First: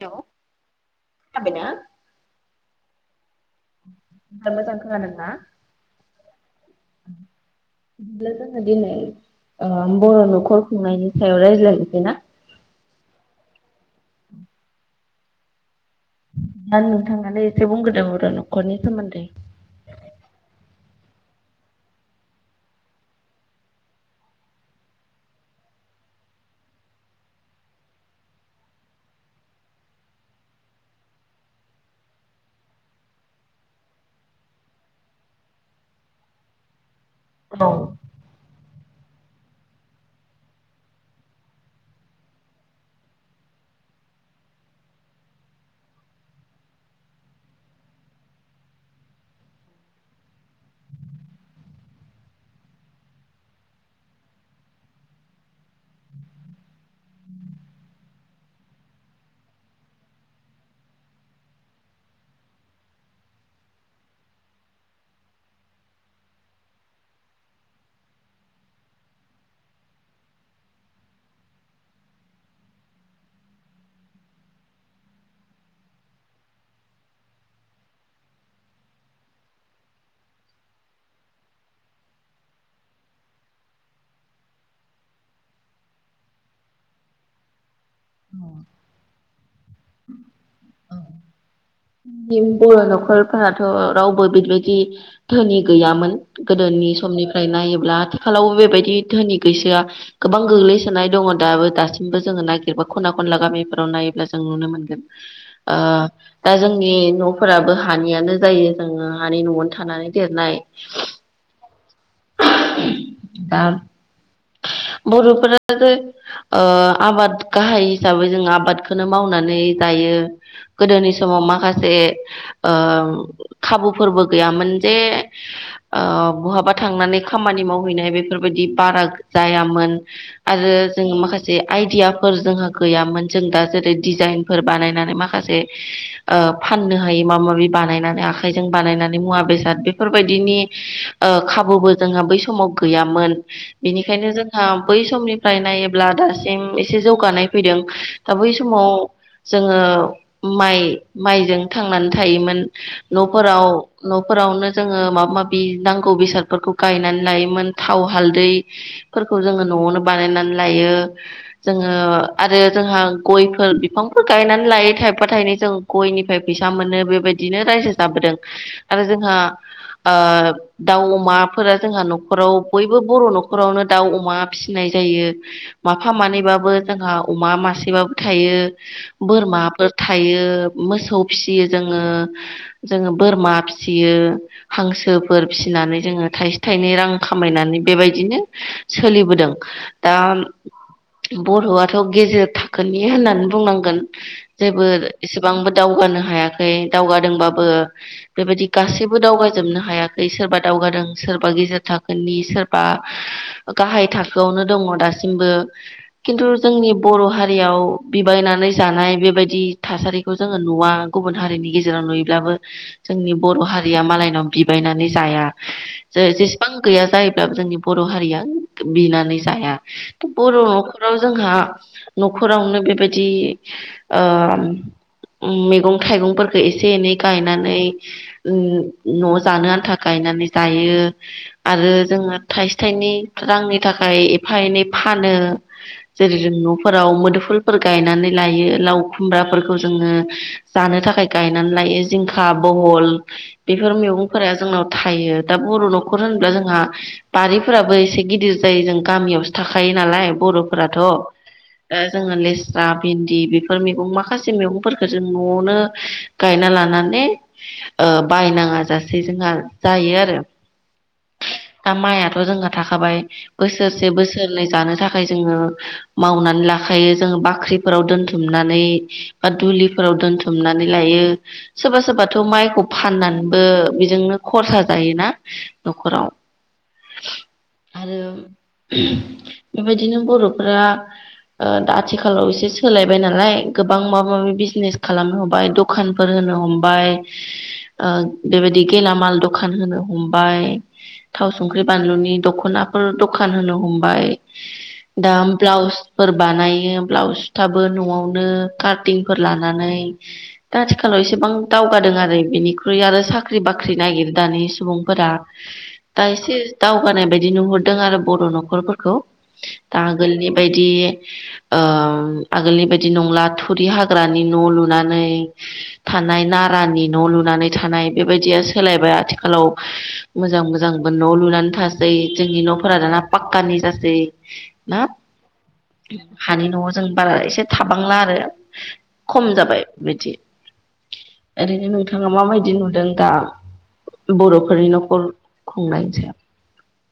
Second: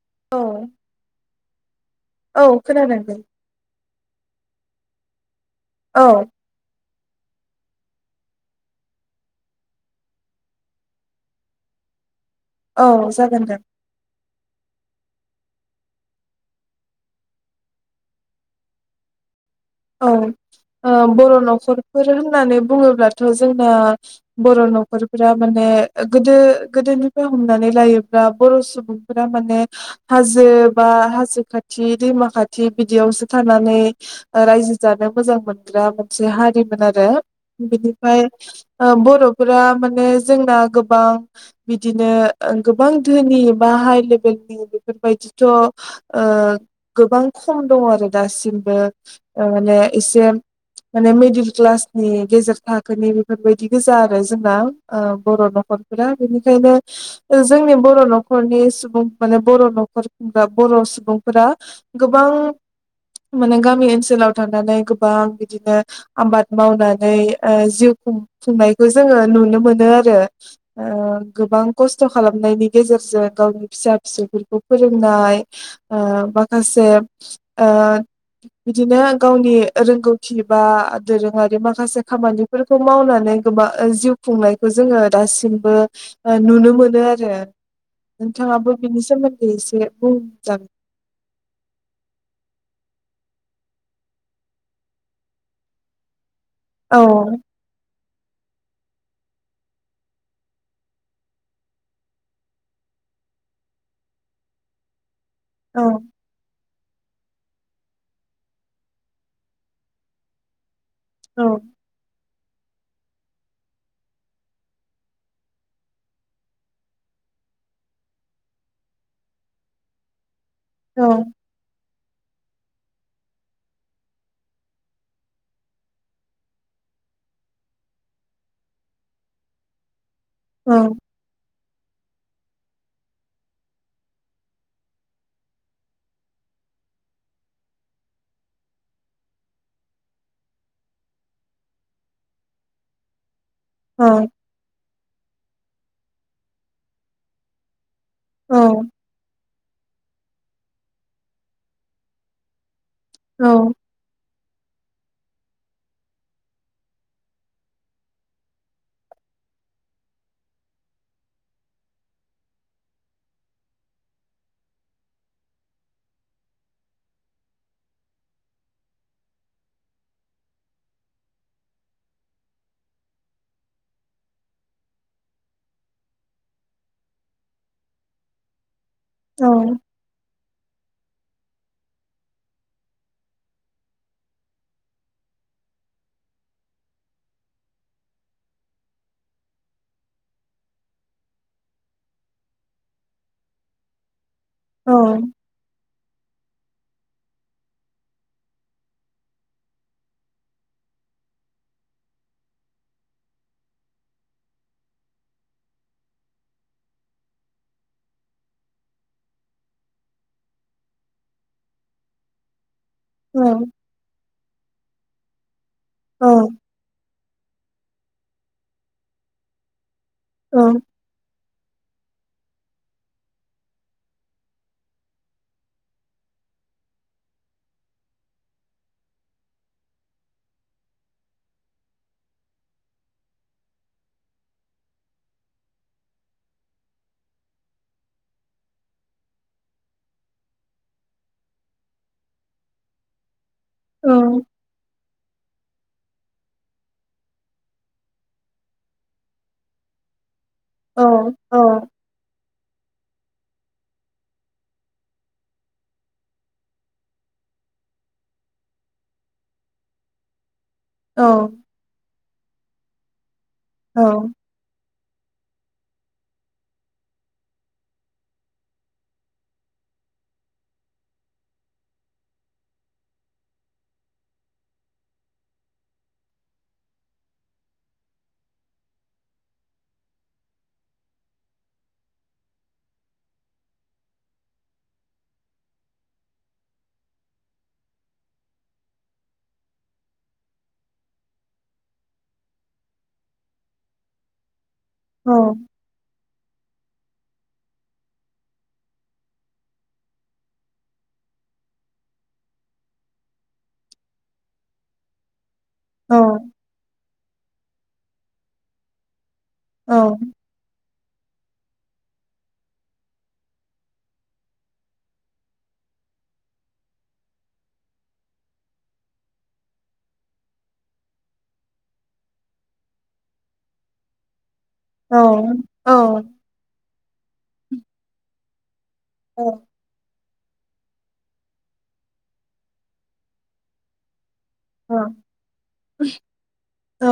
Hello औ खोनाबायना? औ खोनादों दे मोजां खोनादोंना औ बिदिब्ला जोङो दिनै ओ बर' न'खर खुंनायनि सायाव रायज्लायनोसै ना औ जागोन जागोन दा नोंथांआनो एसे बुंग्रोदो बर' न'खरनि सोमोन्दै औ ओ बर' न'खरफोर होननानै बुङोब्लाथ' जोंना बर' न'खरफोरा माने गोदो गोदोनिफ्राय हमनानै लायोब्ला बर' सुबुं फोरा माने हाजो बा हाजो खाथि दैमा खाथि बिदियावसो थानानै ओ रायजो जानो मोजां मोनग्रा मोनसे हारिमोन आरो औ बिदि फ्राय ओ बर'फोरा माने जोंना गोबां बिदिनो ओ गोबां धोनि बा हाइ लेबेलनि बेफोर बायदिथ' ओ गोबां खम दङ आरो दासिमबो ओ माने एसे माने मिडिल क्लासनि गेजेर थाखोनि बेफोरबायदि गोजा आरो जोंना ओ बर' न'खरफोरा बेनिखायनो ओ जोंनो बर' न'खरनि सुबुं माने बर' न'खर खुंग्रा बर' सुबुंफोरा गोबां माने गामि ओनसोलाव थानानै गोबां बिदिनो आबाद मावनानै ओ जिउ खुंफुंनायखौ जोङो नुनो मोनो आरो ओ गोबां खस्थ' खालामनायनि गेजेरजों गावनि फिसा फिसौफोरखौ फोरोंनाय ओ माखासे ओ बिदिनो गावनि रोंगौथि बा दोरोङारि माखासे खामानिफोर खौ मावनानै गोबा जिउ खुंनायखौ जोङो दासिमबो ओ नुनो मोनो आरो नोंथाङाबो बिनि सोमोन्दै एसे बुंजा बर' न'खरफोराथ' रावबो बिदिबायदि धोनि गैयामोन गोदोनि औ समनिफ्राय नायोब्ला आथिखालाव बेबायदि धोनि गैजाया गोबां गोग्लैसोनाय दङ दाबो दासिमबो जोङो नागिरबा खना खनला गामिफोराव नायोब्ला जों नुनो मोनगोन औ ओ दा जोंनि न'फोराबो हानियानो जायो जोङो हानि न'आवनो थानानै देरनाय औ दा बर'फोराबो ओ आबाद गाहाय हिसाबै जों आबादखौनो मावनानै जायो औ गोदोनि समाव माखासे ओ खाबुफोरबो गैयामोन जे ओ बहाबा थांनानै खामानि मावहैनाय बेफोरबायदि बारा जायामोन आरो औ जोङो माखासे जे आइडियाफोर जोंहा गैयामोन जों दा जेरै डिजाइनफोर बानायनानै माखासे ओ फाननो हायो माबा माबि बानायनानै आखाइजों बानायनानै मुवा बेसाद बेफोरबायदिनि ओ खाबुबो जोंहा बै समाव गैयामोन इ औ बेखायनो जोंहा बै समनिफ्राय नायोब्ला दासिम एसे जौगानाय फैदों दा बै समाव औ जोंङो माइ माइजों थांनानै थायोमोन। औ न'फोराव न'फोरावनो जोंङो माबा माबि नांगौ बेसादफोरखौ गायनानै लायोमोन थाव हालदै। फोरखौ जोंङो न'आवनो बानायनानै लायो। जोङो आरो जोंहा गयफोर बिफांफोर गायनानै लायो थाइफा थायनै जों गयनिफ्राय फैसा मोनो बेबायदिनो रायजो जाबोदों आरो जोंहा ओ दाउ अमाफोरा जोंहा न'खराव बयबो बर' न'ख खरावनो दाउ अमा फिसिनाय जायो माफा मानैबाबो जोंहा अमा मासेबाबो थायो औ बोरमाफोर थायो मोसौ फियो जोंङो जोंङो बोरमा फिसियो हांसोफोर फिसिनानै जोंङो थाइसे थाइनै रां खामायनानै बेबायदिनो सोलिबोदों दाम बर'आथ' गेजेर थाखोनि होननान बुंनांगोन जेबो औ एसे गोबांबो दावगानो हायाखै दावगादोंबाबो बेबादि गासैबो दावगाजोबनो हायाखै सोरबा दावगादों सोरबा गेजेर थाखोनि सोरबा गाहाय थाखोआवनो दङ दासिमबो। किन्तु जोंनि बर' हारियाव बिबायनानै जानाय बेबायदि थासारि खौ जोङो नुवा गुबुन हारिनि गेजेराव नुयोब्लाबो जोंनि औ बर' हारिया मालायनाव बिबायनानै जाया औ जो जेसेबां गैया जायोब्लाबो जोंनि बर' हारिया बिनानै जाया त बर' औ नखर आव जोंहा न'खरावनो बेबायदि ओम उम मेगं थाइगंफोरखो एसे एनै गायनानै ओ न' जानो आन्था गायनानै जायो। आरो जोंङो थाइसे थाइनै रांनि थाखाय एफा एनै फानो। जेरै जों न'फोराव मोदोफुलफोर गायनानै लायो लाव खुमब्राफोरखौ जोंङो जानो थाखाय गायनानै लायो जिंखा, बहल बेफोर औ मेगंफोरा जोंनाव थायो। दा बर' न'खर होनब्ला जोंहा बारिफोराबो एसे गिदिर जायो जों गामियावसो थाखायो नालाय बर'फोराथ' औ ओ औ जोंङो लेस्रा, भिन्दि बेफोर मेगं माखासे मेगंफोरखो जों न'वनो गायना लानानै ओ बायनाङा जासे जोंहा जायो आरो औ दा माइयाथ' जोंहा थाखाबाय बोसोरसे औ बोसोरनै जानो थाखाय जोंङो मावनानै लाखायो जोंङो बाख्रिफोराव दोनथुमनानै बा दुलिफोराव दोनथुमनानै लायो। सोरबा-सोरबाथ' माइखौ फाननानैबो बेजोंनो खरसा जायोना न'खराव। आरो बेबायदिनो बर'फोरा ओ दा आथिखालाव एसे सोलायबाय नालाय गोबां माबा माबि बिजनेस खालामनो हबाय द खानफोर होनो हमबाय ओ बेबादि गेलामाल दखान होनो हमबाय। थाव संख्रि बानलुनि दख'नाफोर दखान होनो हमबाय दा ब्लाउस फोर बानायो ब्लाउस सुथाबो न'आवनो काटिंफोर लानानै दा आथिखालाव एसेबां दावगादों आरो बिनिख्रुइ आरो साख्रि बाख्रि नागिर दानि सुबुंफोरा। औ दा एसे दावगानाय बायदि नुहुरदों आरो बर' न'खरफोरखौ दा आगोलनि बायदि ओ आगोलनि बादि नंला थुरि हाग्रानि न' लुनानै थानाय नारानि न' लुनानै थानाय बेबायदिया सोलायबाय आथिखालाव मोजां-मोजां न' लुनानै थासै जोंनि न'फोरा दाना पाक्कानि जासै ना औ हानि न'आव जों बारा एसे थाबांला आरो खम औ जाबाय बिदि ओरैनो नोंथाङा माबायदि नुदों दा बर'फोरनि न'खर खुंनायनि सायाव औ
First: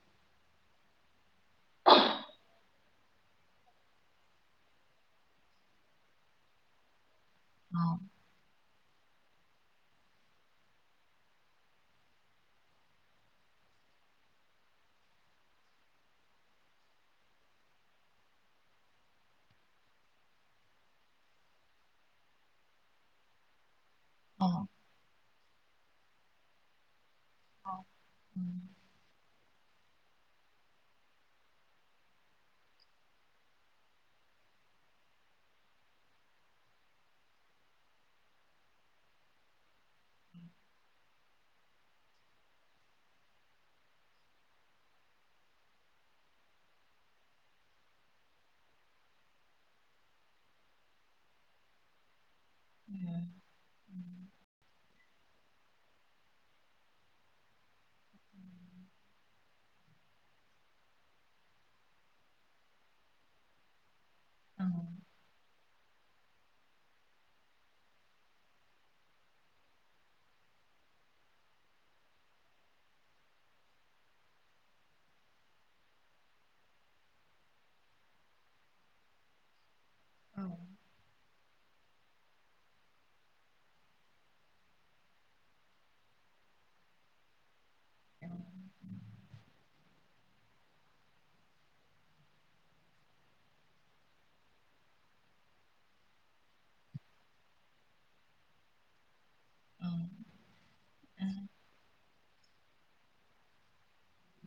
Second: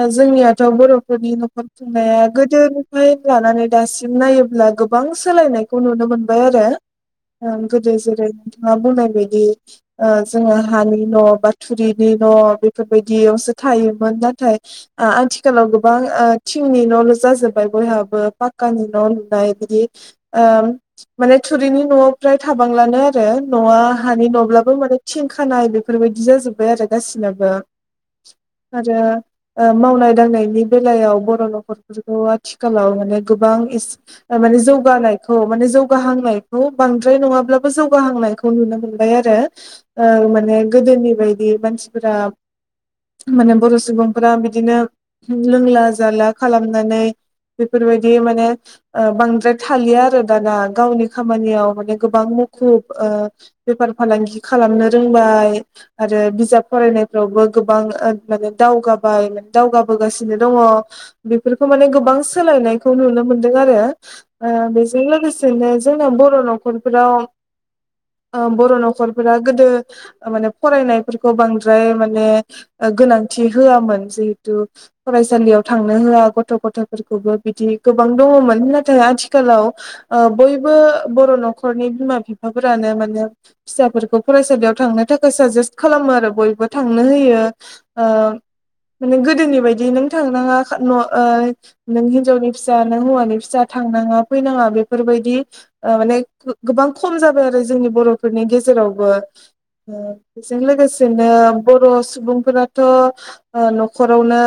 ओ जोंनियाथ' बर'फोरनि न'खर नाया गोदोनिफ्राय लानानै दासिम नायोब्ला गोबां सोलायनायखौ नुनो मोनबाय आरो। ओं गोदो जेरै ङा बुंनाय बायदि ओ जोंङो हानि न' बा थुरिनि न' बेफोरबायदियावसो थायोमोन नाथाय ओ आथिखालाव गोबां ओ थिंनि न'ल' जाजोब्बाय बयहाबो पाक्कानि न' लुनाय बिदि ओ माने थुरिनि न'आव फ्राय थाबांलानो आरो न'आ हानि न'ब्लाबो माने थिं खानाय बेफोरबायदि जाजोब्बाय आरो गासिनबो। [unintelligible] जोङो ओ मावनाय दांनायनि बेलायाव बर' न'खरफोरखौ आथिखालाव माने गोबां इसे ओ माने जौगानायखौ माने जौगाहांनायखौ बांद्राय नङाब्लाबो जौगाहांनायखौ खौ नुनो मोनबाय आरो ओ माने गोदोनि बायदि मानसिफोरा माने बर' सुबुंफोरा बिदिनो लोंला जाला खालामनानै बेफोरबायदि माने ओ बांद्राय थालिया आरो दाना गावनि खामानियाव माने गोबां खुब ओ बेफार फालांगि खालामनो रोंबाय आरो बिजाब फरायनायफ्रावबो गोबां ओ माने दावगाबाय माने दावगाबोगासिनो दङ। बेफोरखौ माने गोबां सोलायनायखौ नुनो मोनदों आरो। ओ बेजों लोगोसेनो जोंनाव बर' न'खरफोराव ओ बर' न'खरफोरा गोदो माने फरायनायफोरखौ बांद्राय माने ओ गोनांथि होआमोन जिहेथु फरायसालियाव थांनो होआ गथ' गथायफोरखौबो बिदि गोबां दङमोन नाथाय आथिखालाव ओ बयबो बर' न'खरनि बिमा बिफाफोरानो माने फिसाफोरखौ फरायसालियाव थांनो थाखाय साजेस्ट खालामो आरो बयबो थांनो होयो ओ माने गोदोनि बायदि नों थांनाङा न' ओ नों हिनजावनि फिसा नों हौवानि फिसा थांनाङा फैनाङा बेफोरबायदि ओ माने गोबां खम जाबाय आरो जोंनि बर'फोरनि गेजेरावबो। ओ बेजों लोगोसेनो बर' सुबुंफोराथ' ओ न'खरावनो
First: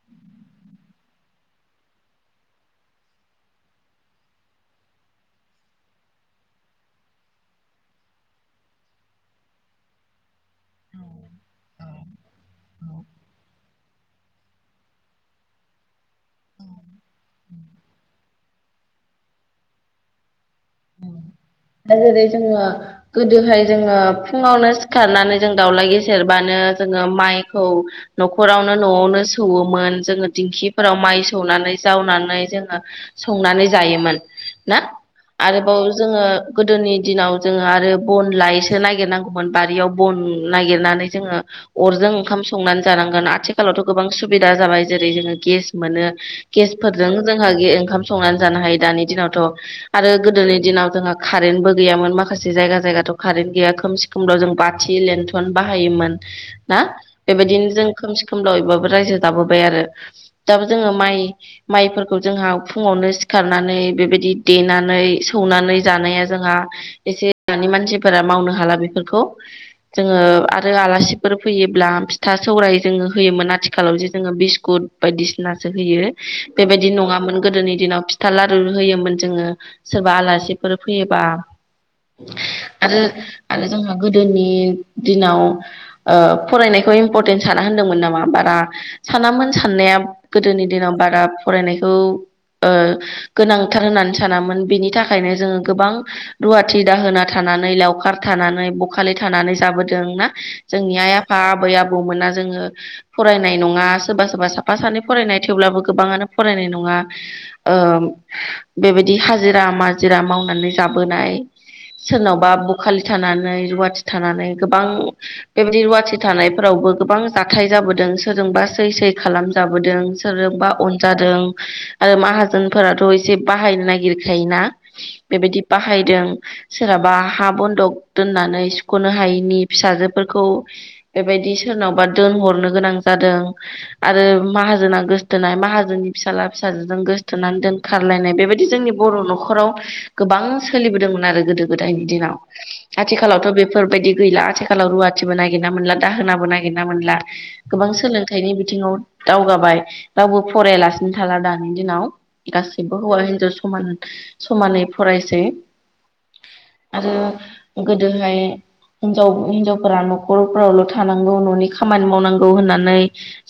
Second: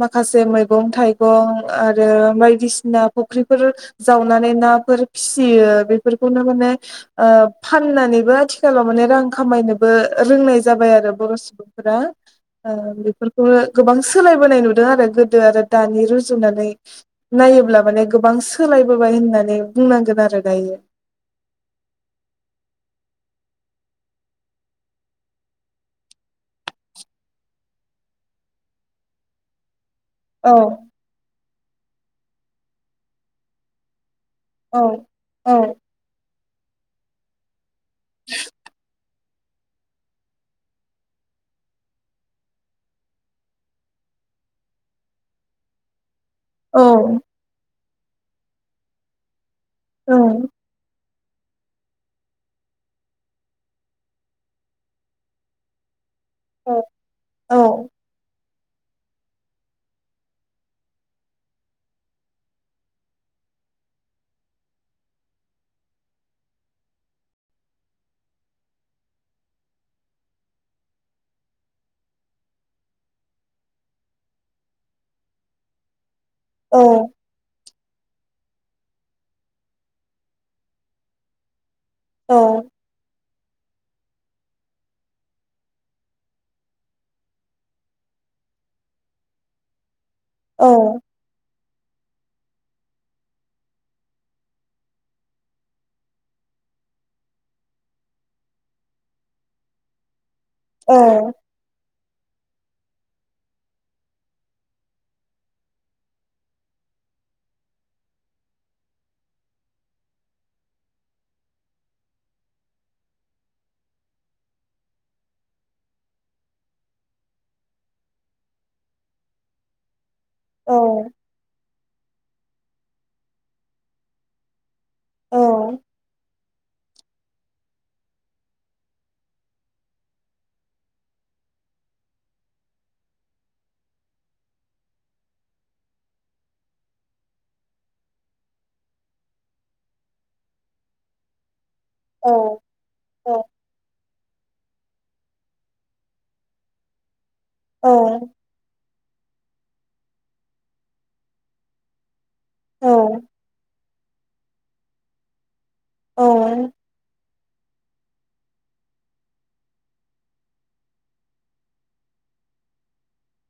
माखासे मैगं थाइगं आरो बायदिसिना फुख्रिफोर जावनानै नाफोर फिसियो बेफोरखौनो माने ओ फाननानैबो आथिखालाव माने रां खामायनोबो रोंनायजा जाबाय आरो बर' सुबुंफोरा ओ बेफोरखौ गोबां सोलायबोनाय नुदों आरो गोदो आरो दानि रुजुनानै नायोब्ला माने गोबां सो सोलायबोबाय होननानै बुंनांगोन आरो दायो। दा जेरै जोङो गोदोहाय जोङो फुङावनो सिखारनानै जों दाउला गेसेेरबानो जोङो माइखौ न'खरावनो न'आवनो सौवोमोन जोङो औ दिंखिफोराव माइ सौनानै जावनानै जोङो संनानै जायोमोन। औ ना औ आरोबाव जोङो गोदोनि दिनाव जोङो आरो बन लायैसो नागिरनांगौ न बारियाव बन नागिरनानै जोङो अरजों ओंखाम संनानै जानांगोन आथिखालावथ' गोबां सुबिदा जाबाय जेरै जोङो गेस मोनो। औ गेसफोरजों जोंहा ओंखाम संनानै जानो हायो दानि दिनावथ' आरो औ गोदोनि दिनाव जोंहा कारेन्तबो गैयामोन माखासे जायगा जायगाथ' कारेन्ट गैया खोमसि खोमलाव जों बाथि लेन्ट्रन बाहायोमोन। ना औ बेबायदिनो जों खोमसि खोमलाावबाबो रायजो जाबोबाय आरो। दाबो जोङो माइ माइफोरखौ जोंहा फुङावनो सिखारनानै बेबायदि देनानै सौनानै जानाया जोंहा एसे दानि मानसिफोरा मावनो हाला बेफोरखौ। जोङो आरो आलासिफोर फैयोब्ला फिथा सौराय जोङो होयोमोन आथिखालाव जे जोङो बिस्कुट बायदिसिनासो होयो। बेबायदि नङामोन गोदोनि दिनाव फिथा लारु होयोमोन जोङो सोरबा आलासि फोर फैयोबा औ आरो आरो जोंहा गोदोनि दिनाव ओ फरायनायखौ इम्परटेन्स साना होनदोंमोन नामा बारा सानामोन साननाया गोदोनि औ दिनाव बारा फरायनायखौ ओ गोनांथार होननानै सानामोन बेनि थाखायनो जोङो गोबां रुवाथि दाहोना थानानै लावखार थानानै बखालि थानानै जाबोदों ना औ जोंनि आइ-आफा, आबै-आबौमोना जोङो फरायनाय नङा सोरबा सोरबा साफा सानै फरायनाय थेवब्लाबो गोबाङानो फरायनाय नङा ओ बेबायदि हाजिरा माजिरा मावनानै जाबोनाय सोरनावबा बखालि थानानै रुवाथि थानानै गोबां बेबायदि रुवाथि थानायफोरावबो गोबां जाथाय जाबोदों सोरजोंबा सै सै खालामजाबोदों। सोरजोंबा औ अनजादों आरो ओ माहाजोनफोराथ' एसे बाहायनो नागिरखायोना बेबायदि बाहायदों सोरहाबा हा बन्दक दोननानै सुख'नो हायैनि फिसाजोफोरखौ बेबायदि सोरनावबा दोनहरनो गोनां जादों। आरो माहाजोना गोसथोनाय माहाजोननि फिसाज्ला फिसाजोजों गोसोथोनानै दोन खारलायनाय बेबायदि जोंनि बर' न'खराव गोबां सोलिबोदोंमोन आरो गोदो गोदायनि औ दिनाव आथिखालावथ' बेफोरबायदि गैला आथिखालाव रुवाथिबो नागिरना मोनला दाहोनाबो नागिरना मोनला। गोबां औ सोलोंथाइनि बिथिङाव दावगाबाय रावबो फरायलासिनो थाला दानि दिनाव गासैबो हौवा हिनजाव समान समानै फरायसै आरो गोदोहाय हिनजाव हिनजावफोरा न'खरफ्रावल' थानांगौ न'नि खामानि मावनांगौ होननानै।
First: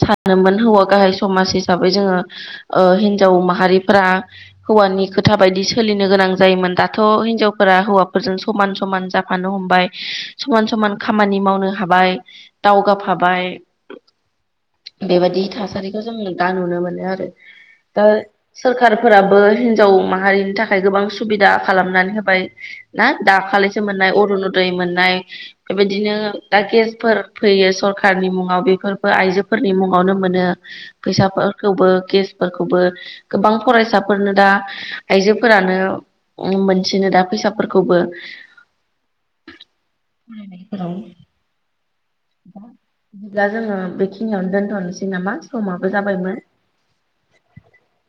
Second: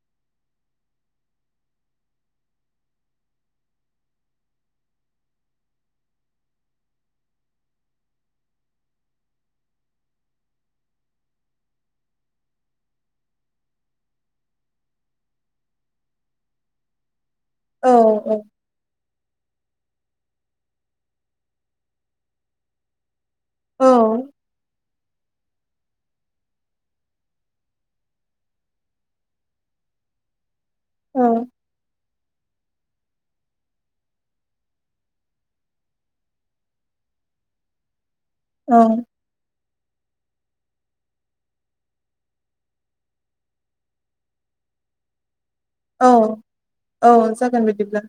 सानोमोन हौवा गाहाय समाज हिसाबै जोङो ओ हिनजाव माहारिफोरा हौवानि खोथा बायदि सो सोलिनो गोनां जायोमोन दाथ' हिनजावफोरा हौवाफोरजों समान समान जाफानो हमबाय। समान समान खामानि मावनो हाबाय दावगाफाबाय बेबायदि थासारिखौ जों दा नुनो मोनो आरो औ ओ सोरखारफोराबो हिनजाव माहारिनि था खाय गोबां सुबिदा खालामनानै होबाय ना दाखालिसो मोननाय अरुनदय मोननाय बेबायदिनो दा गेसफोर फैयो सरखारनि मुङाव बेफोरखौ आइजोफोरनि मुङावनो मोनो। फैसाफोरखौबो गेसफोरखौबो गोबां फरायसाफोरनो दा आइजो फोरानो उम मोनसिनो दा फैसाफोरखौबो औ [unintelligible] दा बिदिब्ला जोङो बेखिनियावनो दोनथ'नोसै नामा समाबो औ जाबायमोन। औ जागोन बिदिब्ला